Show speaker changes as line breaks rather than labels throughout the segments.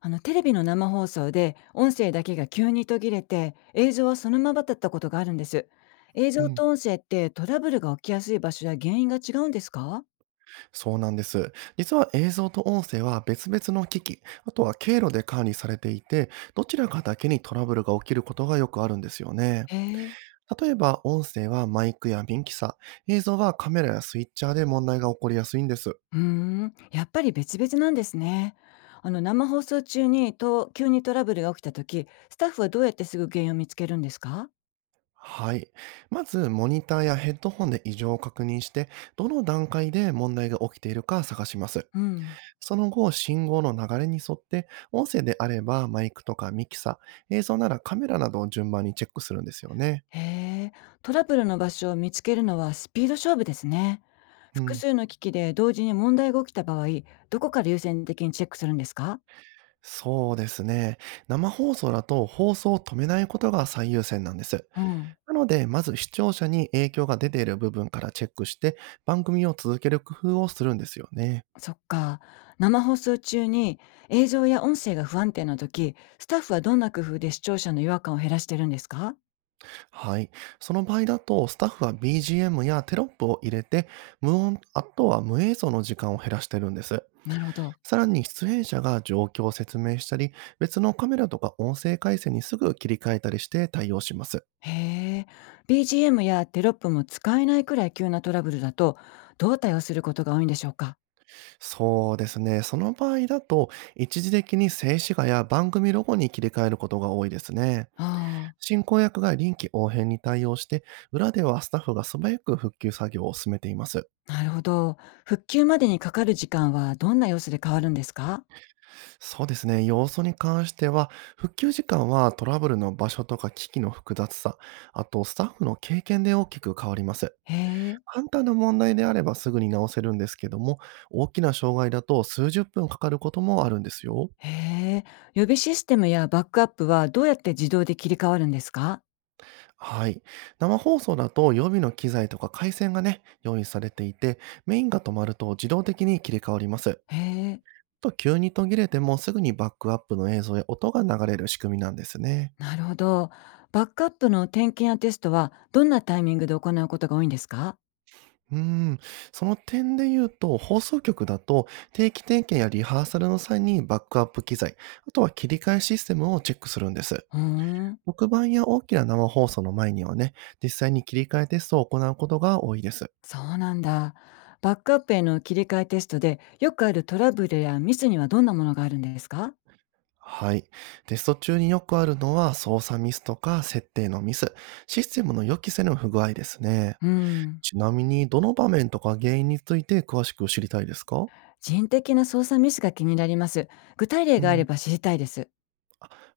テレビの生放送で音声だけが急に途切れて、映像はそのままだったことがあるんです。映
う
像
ん、
と音声ってトラブルが起きやすい場所や原因が違うんですか？
そうなんです。実は映像と音声は別々の機器、あとは経路で管理されていて、どちらかだけにトラブルが起きることがよくあるんですよね。
へえ。
例えば、音声はマイクやミキサー、映像はカメラやスイッチャーで問題が起こりやすいんです。
うーん、やっぱり別々なんですね。生放送中に急にトラブルが起きた時、スタッフはどうやってすぐ原因を見つけるんですか？
はい。まず、モニターやヘッドホンで異常を確認して、どの段階で問題が起きているか探します。
うん。
その後、信号の流れに沿って、音声であればマイクとかミキサー、映像ならカメラなどを順番にチェックするんですよね。
へえ。トラブルの場所を見つけるのはスピード勝負ですね。
う
複
ん、
数の機器で同時に問題が起きた場合、どこから優先的にチェックするんですか？
そうですね。生放送だと放送を止めないことが最優先なんです。
うん、
なので、まず視聴者に影響が出ている部分からチェックして、番組を続ける工夫をするんですよね。
そっか。生放送中に映像や音声が不安定な時、スタッフはどんな工夫で視聴者の違和感を減らしてるんですか？
はい。その場合だと、スタッフは BGM やテロップを入れて、無音、あとは無映像の時間を減らしてるんです。
なるほど。
さらに出演者が状況を説明したり、別のカメラとか音声回線にすぐ切り替えたりして対応します。
へえ。BGM やテロップも使えないくらい急なトラブルだと、どう対応することが多いんでしょうか？
そうですね。その場合だと、一時的に静止画や番組ロゴに切り替えることが多いですね。
あ
進行役が臨機応変に対応して、裏ではスタッフが素早く復旧作業を進めています。
あ、なるほど。復旧までにかかる時間はどんな様子で変わるんですか？
そうですね。要素に関しては、復旧時間はトラブルの場所とか機器の複雑さ、あとスタッフの経験で大きく変わります。
へえ。
簡単な問題であればすぐに直せるんですけども、大きな障害だと数十分かかることもあるんですよ。
へえ。予備システムやバックアップはどうやって自動で切り替わるんですか？
はい。生放送だと予備の機材とか回線がね、用意されていて、メインが止まると自動的に切り替わります。
へえ。
と、急に途切れてもすぐにバックアップの映像や音が流れる仕組みなんですね。
なるほど。バックアップの点検やテストはどんなタイミングで行うことが多いんですか？
うーん。その点で言うと、放送局だと定期点検やリハーサルの際にバックアップ機材、あとは切り替えシステムをチェックするんです。
うーん、
特番や大きな生放送の前にはね、実際に切り替えテストを行うことが多いです。
そうなんだ。バックアップへの切り替えテストでよくあるトラブルやミスにはどんなものがあるんですか？
はい。テスト中によくあるのは操作ミスとか設定のミス、システムの予期せぬ不具合ですね。
うーん、
ちなみに、どの場面とか原因について詳しく知りたいですか？
人的な操作ミスが気になります。具体例
う
があれ
ん。
ば知りたいです。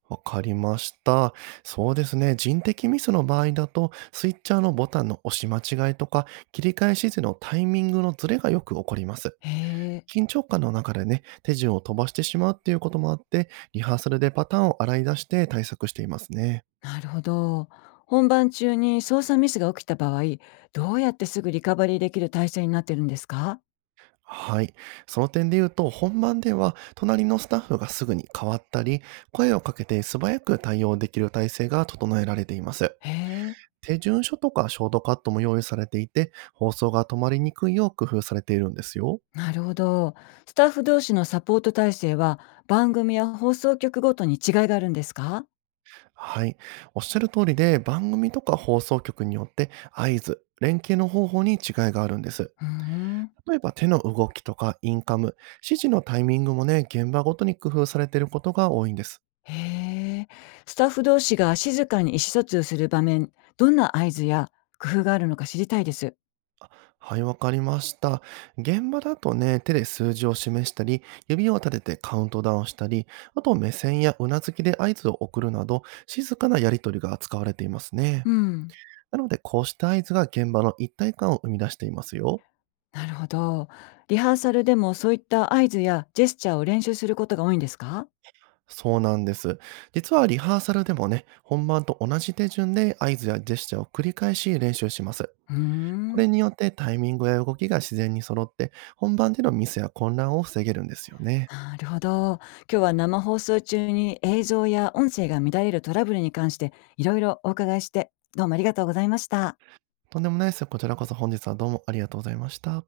わかりました。そうですね。人的ミスの場合だと、スイッチャーのボタンの押し間違いとか、切り替え指示のタイミングのズレがよく起こります。
へえ、
緊張感の中でね、手順を飛ばしてしまうっていうこともあって、リハーサルでパターンを洗い出して対策していますね。
なるほど。本番中に操作ミスが起きた場合、どうやってすぐリカバリーできる体制になってるんですか？
はい。その点で言うと、本番では隣のスタッフがすぐに変わったり、声をかけて素早く対応できる体制が整えられています。
へえ。
手順書とかショートカットも用意されていて、放送が止まりにくいよう工夫されているんですよ。
なるほど。スタッフ同士のサポート体制は番組や放送局ごとに違いがあるんですか？
はい。おっしゃる通りで、番組とか放送局によって合図、連携の方法に違いがあるんです。
うーん。
例えば手の動きとかインカム、指示のタイミングもね、現場ごとに工夫されていることが多いんです。
へえ。スタッフ同士が静かに意思疎通する場面、どんな合図や工夫があるのか知りたいです。
はい、わかりました。現場だとね、手で数字を示したり、指を立ててカウントダウンしたり、あと目線やうなずきで合図を送るなど、静かなやりとりが使われていますね。
うん。
なので、こうした合図が現場の一体感を生み出していますよ。
なるほど。リハーサルでもそういった合図やジェスチャーを練習することが多いんですか？
そうなんです。実はリハーサルでもね、本番と同じ手順で合図やジェスチャーを繰り返し練習します。
うー
こ
ん。
れによってタイミングや動きが自然に揃って、本番でのミスや混乱を防げるんですよね。
なるほど。今日は生放送中に映像や音声が乱れるトラブルに関していろいろお伺いして、どうもありがとうございました。
とんでもないです。こちらこそ本日はどうもありがとうございました。